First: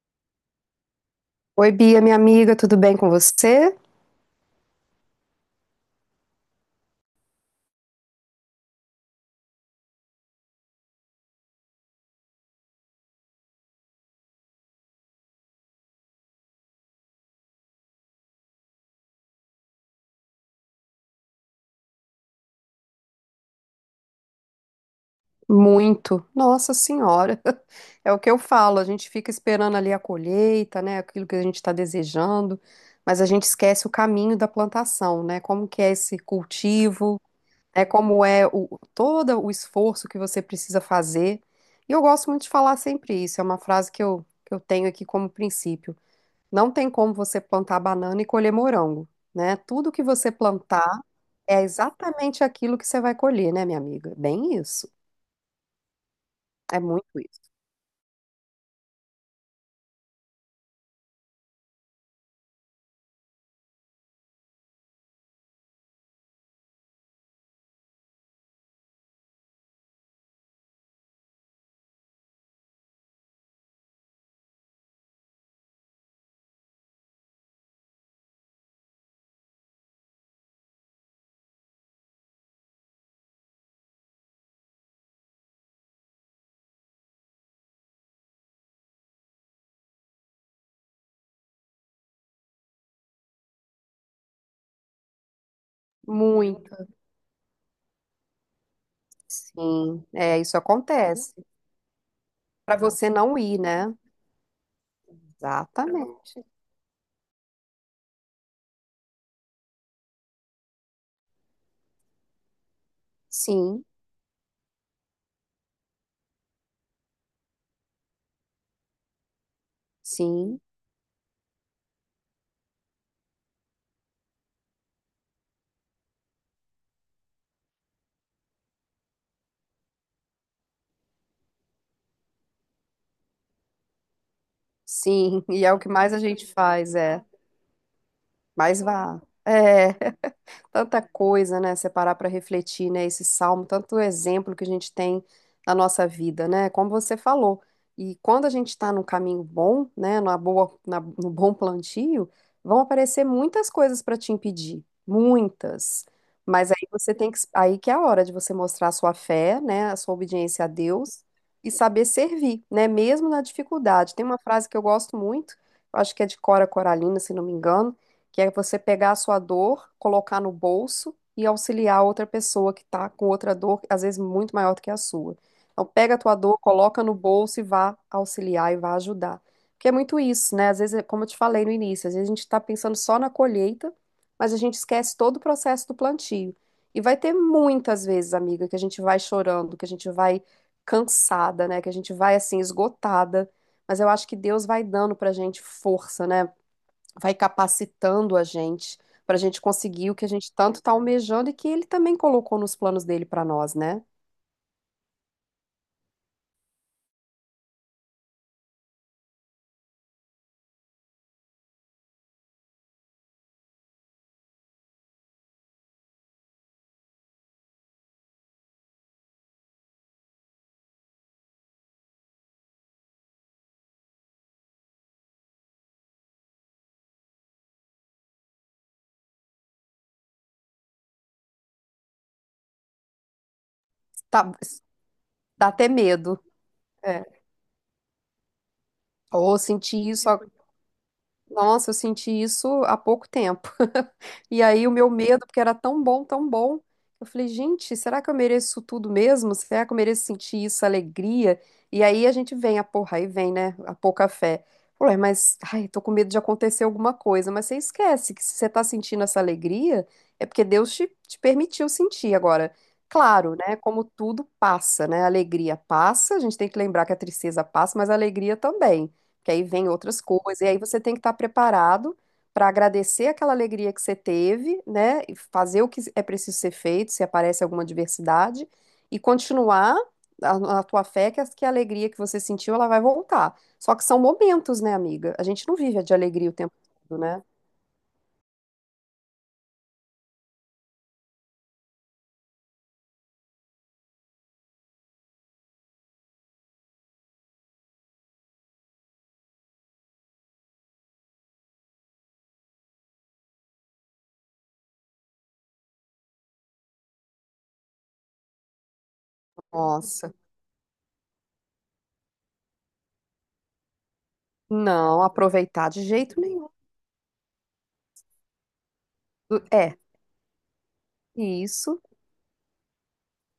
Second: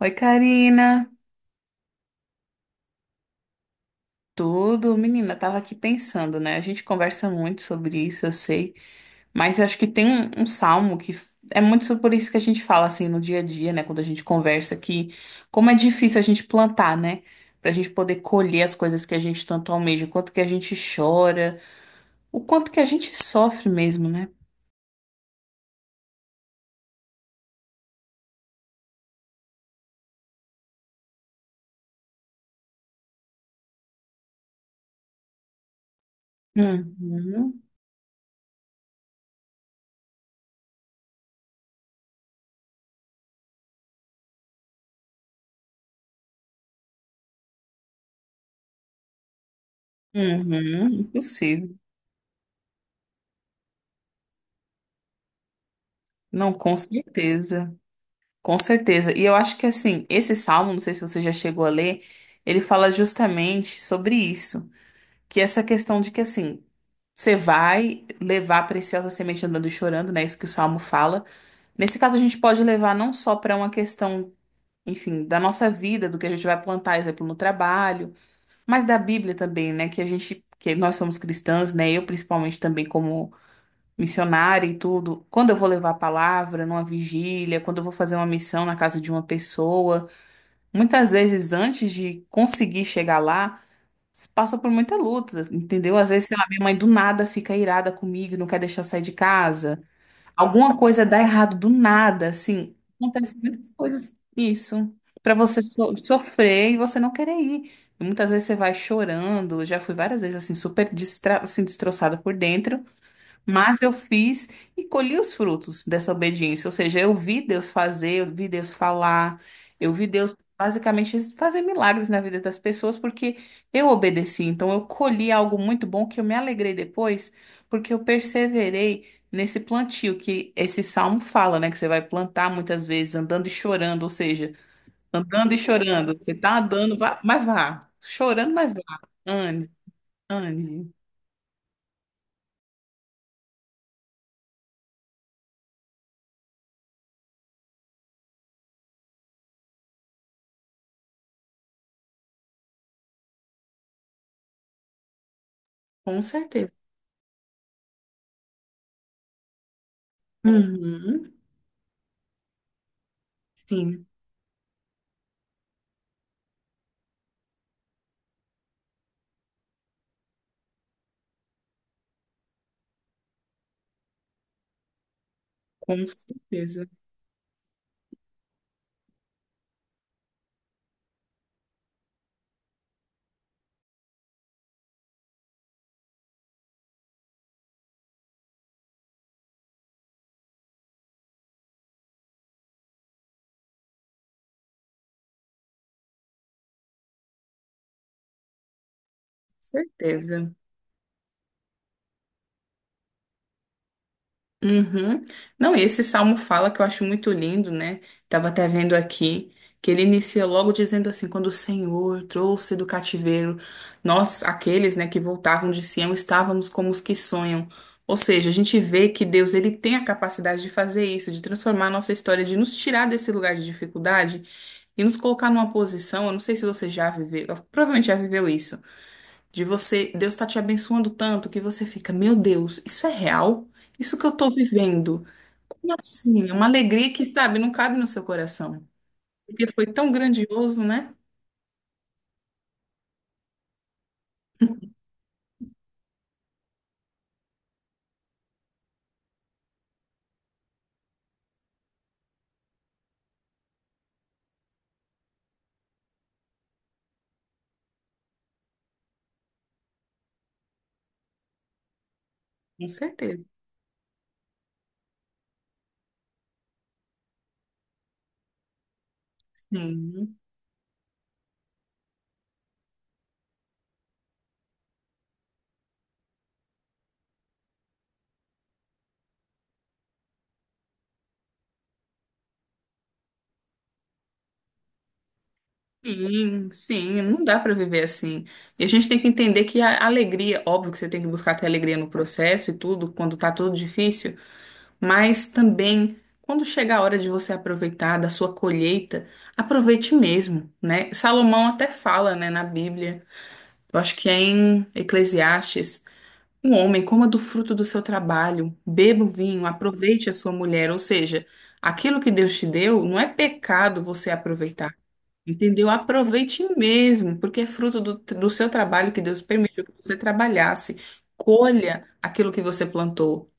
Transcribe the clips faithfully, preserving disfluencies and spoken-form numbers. Oi, Karina. Oi, Bia, minha amiga, tudo bem com você? Tudo? Menina, tava aqui pensando, né? A gente conversa muito sobre isso, eu sei, mas acho que tem um, um salmo que f- é muito sobre- por isso que a gente fala assim no dia a dia, né? Quando a gente conversa que como é difícil a gente plantar, né? Pra gente poder colher as coisas que a gente tanto almeja, o quanto que a gente chora, o quanto que a gente sofre mesmo, né? Muito. Nossa Senhora. É o que eu falo, a gente fica esperando ali a colheita, né? Aquilo que a gente está desejando, mas a gente esquece o caminho da plantação, né? Como que é esse cultivo, Uhum, né? Como é o, todo o esforço que você precisa fazer. E eu gosto muito de falar sempre isso, é uma frase que eu, que eu tenho aqui como princípio. Não tem como você plantar banana e colher morango, né? Tudo que você plantar uhum, é impossível. exatamente aquilo que você vai colher, né, minha amiga? Bem isso. Não, com É muito isso. certeza. Com certeza. E eu acho que assim, esse salmo, não sei se você já chegou a ler, ele fala justamente sobre isso, que é essa questão de que assim, você vai levar a preciosa semente andando e chorando, né? Isso que o salmo fala. Nesse caso, a gente pode levar não só para uma questão, enfim, da nossa vida, do que a gente vai plantar, exemplo, no trabalho, mas da Bíblia também, né? Que a gente, que nós somos cristãs, né? Eu principalmente também como missionária e tudo, quando eu vou levar a palavra numa vigília, quando eu vou fazer uma missão na casa de uma pessoa, muitas vezes antes de conseguir chegar lá, se passa por muita luta, entendeu? Às vezes, sei lá, minha mãe Muito, do nada fica irada comigo, não quer deixar eu sair de casa. sim. É, isso Alguma coisa dá acontece. errado do nada, assim, Para você não acontecem ir, muitas né? coisas isso, para você so- Exatamente. sofrer e você não querer ir. Muitas vezes você vai chorando, eu já fui várias vezes assim super distra assim destroçada por dentro. Mas Sim, eu fiz e colhi os frutos dessa obediência. Ou seja, eu vi Deus fazer, eu vi Deus falar, eu vi Deus sim, basicamente fazer milagres na vida das pessoas, porque eu obedeci. Então, eu colhi algo muito bom que eu me alegrei depois, porque eu perseverei nesse plantio que esse salmo fala, né? Que você vai plantar muitas vezes andando e chorando. Ou seja, sim. andando e E é o que mais chorando. a Você gente tá faz, andando, vá- é. mas vá. Chorando, mas Mas vá. vá. Ande, É. ande. Tanta coisa, né? Separar para refletir, né? Esse salmo, tanto exemplo que a gente tem na nossa vida, né? Como você falou. E quando a gente está num caminho bom, né? Na boa, na- no bom plantio, vão aparecer muitas coisas para te impedir, muitas. Com Mas certeza. aí você tem que, aí que é a hora de você mostrar a sua fé, né? A sua obediência a Deus Uhum. e saber servir, né? Mesmo na Sim. dificuldade. Tem uma frase que eu gosto muito, eu acho que é de Cora Coralina, se não me engano, que é você pegar a sua dor, colocar no bolso e auxiliar outra pessoa que está com outra dor, às vezes muito maior do que a sua. Então, Com pega a tua dor, certeza, com coloca no bolso e vá auxiliar e vá ajudar. Porque é muito isso, né? Às vezes, é como eu te falei no início, às vezes a gente está pensando só na colheita, mas a gente esquece todo o processo do plantio. E vai ter muitas vezes, amiga, que a gente vai chorando, que a gente vai cansada, né? Que a gente vai assim esgotada. Mas eu acho que Deus vai dando pra gente força, né? Vai capacitando a gente para a gente conseguir o que a certeza. gente tanto está almejando e que ele também colocou nos planos dele para nós, né? Uhum. Não, e esse salmo fala que eu acho muito lindo, né? Tava até vendo aqui que ele inicia logo dizendo assim: quando o Senhor trouxe do cativeiro nós, aqueles, né, que voltavam de Sião, estávamos como os que sonham. Ou seja, a gente vê que Deus ele tem a capacidade de fazer isso, de transformar a nossa história, de nos tirar desse lugar de dificuldade e nos colocar numa posição. Eu não sei se você já viveu, provavelmente já viveu isso. De você, Deus está te abençoando tanto que você fica, meu Deus, isso é real? Isso que eu Tá, estou vivendo? dá até Como medo. assim? É uma alegria que, É. sabe, não cabe no seu coração. Ou Porque foi sentir tão isso. grandioso, né? Nossa, eu senti isso há pouco tempo. E aí o meu medo, porque era tão bom, tão bom, eu falei, gente, será que eu mereço isso tudo mesmo? Será que eu mereço sentir isso, alegria? E aí a gente vem, a porra, aí vem, né, a pouca fé. Ué, mas, ai, tô com medo de acontecer alguma coisa. Mas você esquece que se você tá sentindo essa alegria, é porque Deus te, te permitiu sentir. Agora, Com certeza. claro, né, como tudo passa, né, a alegria passa, a gente tem que lembrar que a tristeza passa, mas a alegria também, que aí vem outras Sim, coisas, e aí você tem que estar preparado para agradecer aquela alegria que você teve, né? E fazer o que é preciso ser feito, se aparece alguma adversidade, e continuar a, a tua fé que a, que a alegria que você sentiu, ela vai voltar. Só que são momentos, né, amiga? A gente não vive de alegria o sim, tempo todo, sim, né? não dá para viver assim. E a gente tem que entender que a alegria, óbvio que você tem que buscar ter alegria no processo e tudo, quando tá tudo difícil, mas também quando chega a hora de você aproveitar da sua colheita, aproveite mesmo, né? Salomão até fala, né, na Bíblia. Eu acho que é em Eclesiastes, um homem coma do fruto do seu trabalho, beba o vinho, aproveite a Nossa, sua mulher. Ou seja, aquilo que Deus te deu, não é pecado você aproveitar. não Entendeu? aproveitar de jeito Aproveite nenhum. mesmo, porque é fruto do, do seu trabalho que Deus permitiu que É, você trabalhasse. isso. Colha aquilo que você plantou.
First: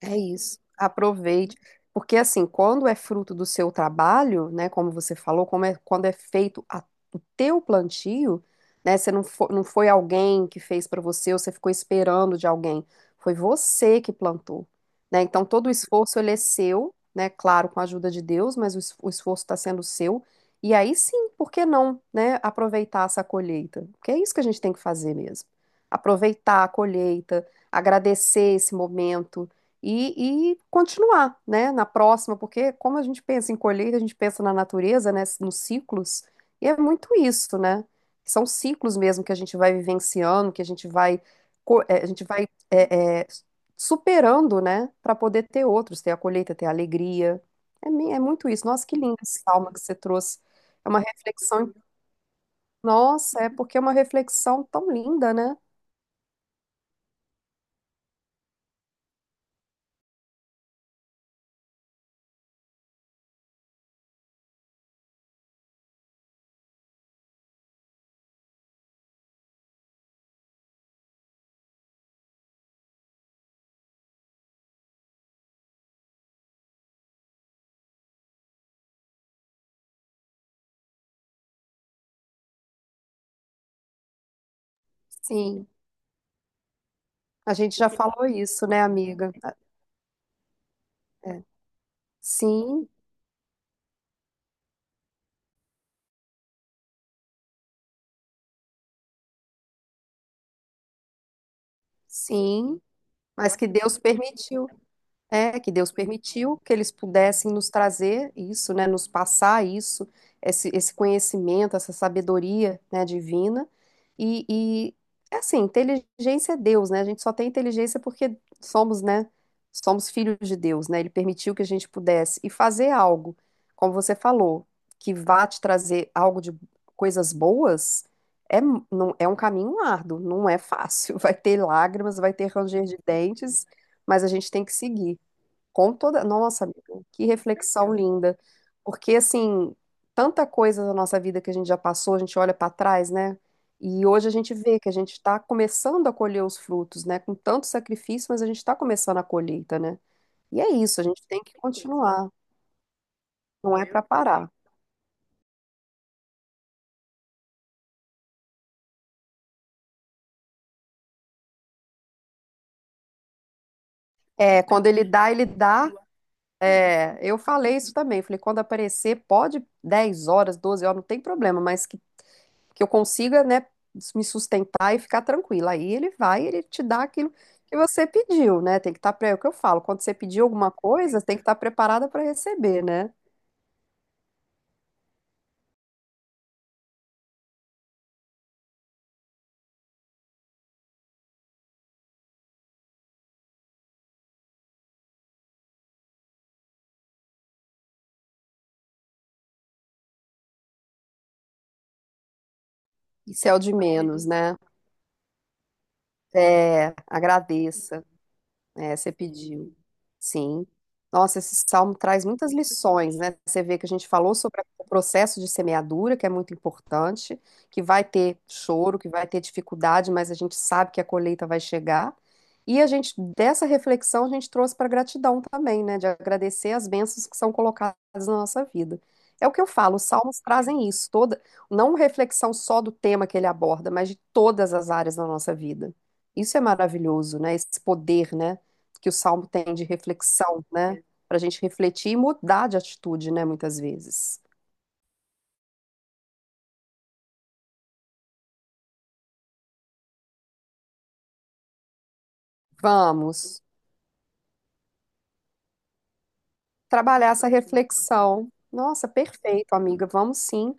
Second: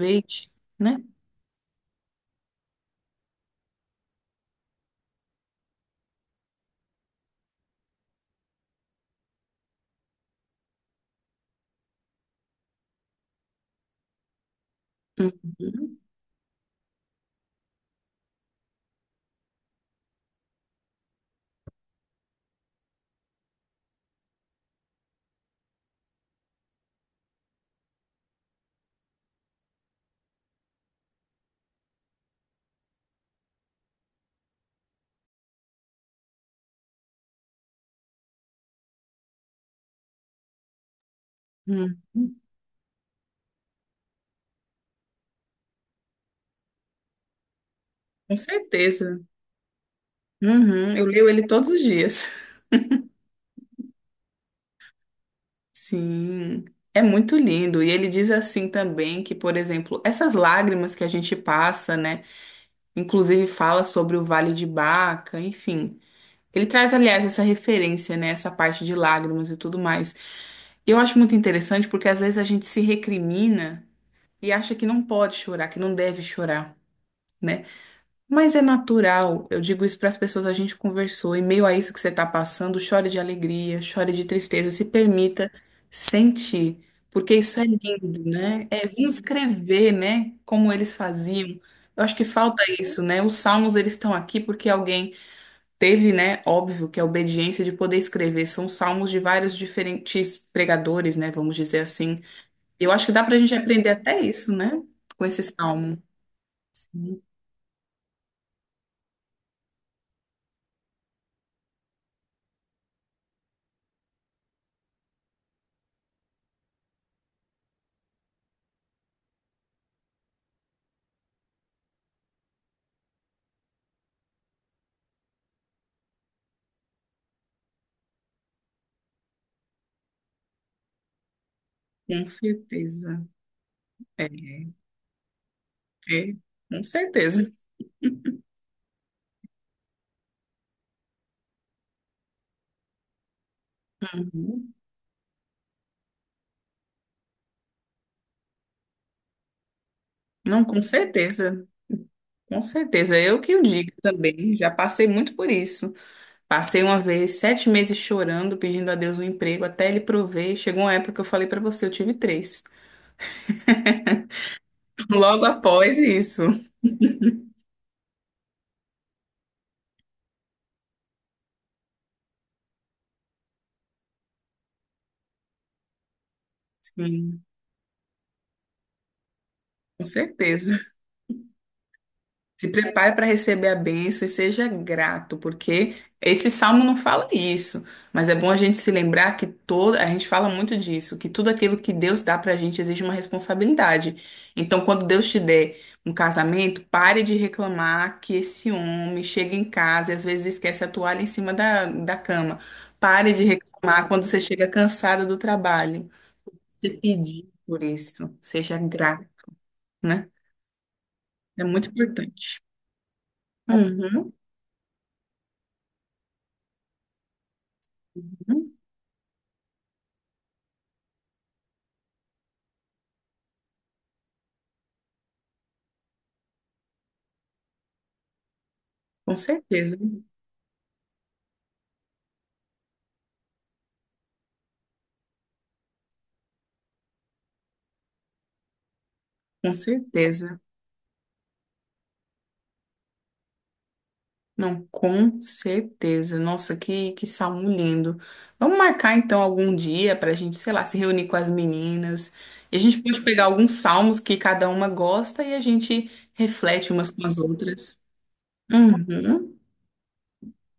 É isso. né? Aproveite. Porque, assim, quando é fruto do seu trabalho, né, como você falou, como é, quando é feito a- o teu plantio, né, você não foi, não foi alguém que fez para você ou você ficou esperando de alguém. Foi você que plantou, né? Então, todo o Uhum, esforço, ele é seu, né? Claro, com a ajuda de Deus, mas o, es- o esforço está sendo seu. E aí sim, por que não, né, aproveitar essa colheita? Porque é isso que a gente tem que fazer mesmo. Aproveitar a colheita, agradecer esse momento, e, e continuar, né, na próxima, porque como a gente pensa em colheita, a gente pensa na natureza, né, nos ciclos, e é muito isso, né? São ciclos mesmo que a gente vai vivenciando, que a gente vai, co- eh, a gente uhum. vai eh, eh, superando, né, para poder ter outros, ter a colheita, ter a alegria. É, mi- é Com muito isso. Nossa, que lindo certeza. esse salmo que você trouxe. É Uhum, uma eu leio ele todos reflexão. os dias. Nossa, é porque é uma reflexão tão linda, né? Sim, é muito lindo. E ele diz assim também que, por exemplo, essas lágrimas que a gente passa, né? Inclusive fala sobre o Vale de Baca, enfim. Ele traz, aliás, essa referência, né? Essa parte de lágrimas e tudo mais. Eu acho muito interessante porque às vezes a gente se recrimina e acha que não pode chorar, que não deve chorar, né? Mas é natural, eu digo isso para as pessoas, a gente conversou, em meio a isso que você está passando, chore de alegria, chore de tristeza, se permita Sim, sentir, porque a isso é gente já lindo, falou isso, né? né, É vir amiga? Ah, escrever, né? Como eles é. faziam. Eu acho que falta Sim. isso, né? Os salmos, eles estão aqui porque alguém teve, né? Óbvio que a obediência de poder escrever. São salmos de vários diferentes pregadores, né? Vamos dizer assim. Sim, Eu acho que dá para a gente mas que aprender Deus até isso, permitiu. né? Com esse É, que Deus salmo. permitiu que eles Sim, pudessem nos trazer isso, né, nos passar isso, esse, esse conhecimento, essa sabedoria, né, divina. E, e, é assim, inteligência é Deus, né? A gente só tem inteligência porque somos, né, somos filhos de Deus, né? Ele permitiu que a gente pudesse e fazer algo, como você falou, que vá te trazer algo de coisas boas. É, mu- não, é um caminho árduo, não é fácil. Vai ter lágrimas, com vai ter ranger de certeza. dentes, mas É. a gente tem que seguir. Com toda. É, Nossa, com amiga, que certeza. reflexão linda. Porque, assim, tanta coisa da nossa vida que a gente já passou, a gente olha para trás, né? E hoje a gente Uhum. vê que a gente está começando a colher os frutos, né? Com tanto sacrifício, mas a gente está começando a colheita, né? E Não, é com isso, a gente tem que certeza. continuar, Com certeza. Eu que o não é digo para parar. também. Já passei muito por isso. Passei uma vez sete meses chorando, pedindo a Deus um emprego, até ele prover. Chegou uma época que eu falei pra você, eu tive três. É, quando ele dá, Logo ele dá. após isso. É, eu falei isso também, falei, quando aparecer, pode dez horas, doze horas, não tem problema, mas que que eu consiga, né, me sustentar e ficar tranquila. Aí ele vai, ele te dá aquilo Sim, que você pediu, né? Tem que estar, pre... é o que eu falo, quando com você pedir alguma certeza. coisa, tem que estar preparada para Se receber, né? prepare para receber a bênção e seja grato, porque esse salmo não fala isso, mas é bom a gente se lembrar que todo, a gente fala muito disso, que tudo aquilo que Deus dá para a gente exige uma responsabilidade. Então, quando Deus te der um casamento, pare de reclamar que esse homem chega em casa e às vezes esquece a toalha em cima da, da cama. Pare de Isso é o de reclamar quando menos, você né? chega cansada do trabalho. Se É, pedir por agradeça. isso, seja É, você grato, pediu. né? Sim. Nossa, esse É muito salmo traz muitas importante. lições, né? Você vê que a gente Uhum. falou sobre o processo de semeadura, que é muito importante, que vai ter choro, que vai ter dificuldade, mas a gente sabe que a colheita vai chegar. E a gente, dessa reflexão, a gente trouxe para gratidão também, né? De agradecer as bênçãos que são colocadas na nossa vida. Com É o que eu certeza, falo, os salmos trazem isso, toda, não reflexão só do tema que ele aborda, mas de todas as áreas da nossa vida. Isso é maravilhoso, né? Esse poder, né? Que o salmo com tem de certeza. reflexão, né? Para a gente refletir e mudar de atitude, né? Muitas vezes. Não, com certeza. Nossa, que, que salmo lindo. Vamos marcar então algum dia para a gente, sei lá, se reunir com as meninas. E a gente pode pegar Vamos alguns salmos que cada uma gosta e a gente reflete umas com trabalhar as essa outras. reflexão. Nossa, Uhum, perfeito, amiga. Vamos sim.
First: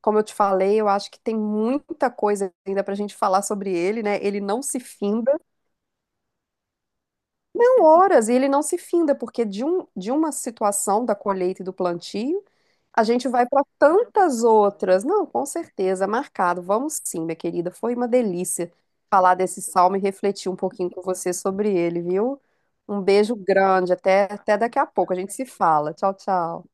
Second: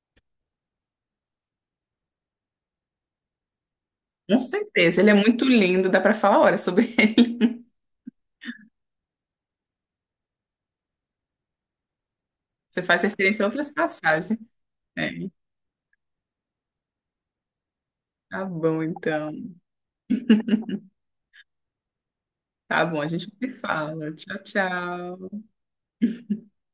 Como eu te falei, eu acho que tem muita coisa ainda para a gente falar sobre ele, né? com Ele não se certeza. Ele é finda, muito lindo, dá para falar horas sobre ele. não horas, e ele não se finda, porque de, um, de uma situação da colheita e do plantio, Você faz a gente referência vai a para outras passagens. tantas outras. É, Não, com certeza, marcado. Vamos sim, minha querida. Foi uma tá delícia bom então. falar desse salmo e refletir um pouquinho com você sobre ele, viu? Tá bom, Um a gente beijo se grande. fala. Até, Tchau, até daqui a pouco. A tchau. gente se fala. Tchau, tchau.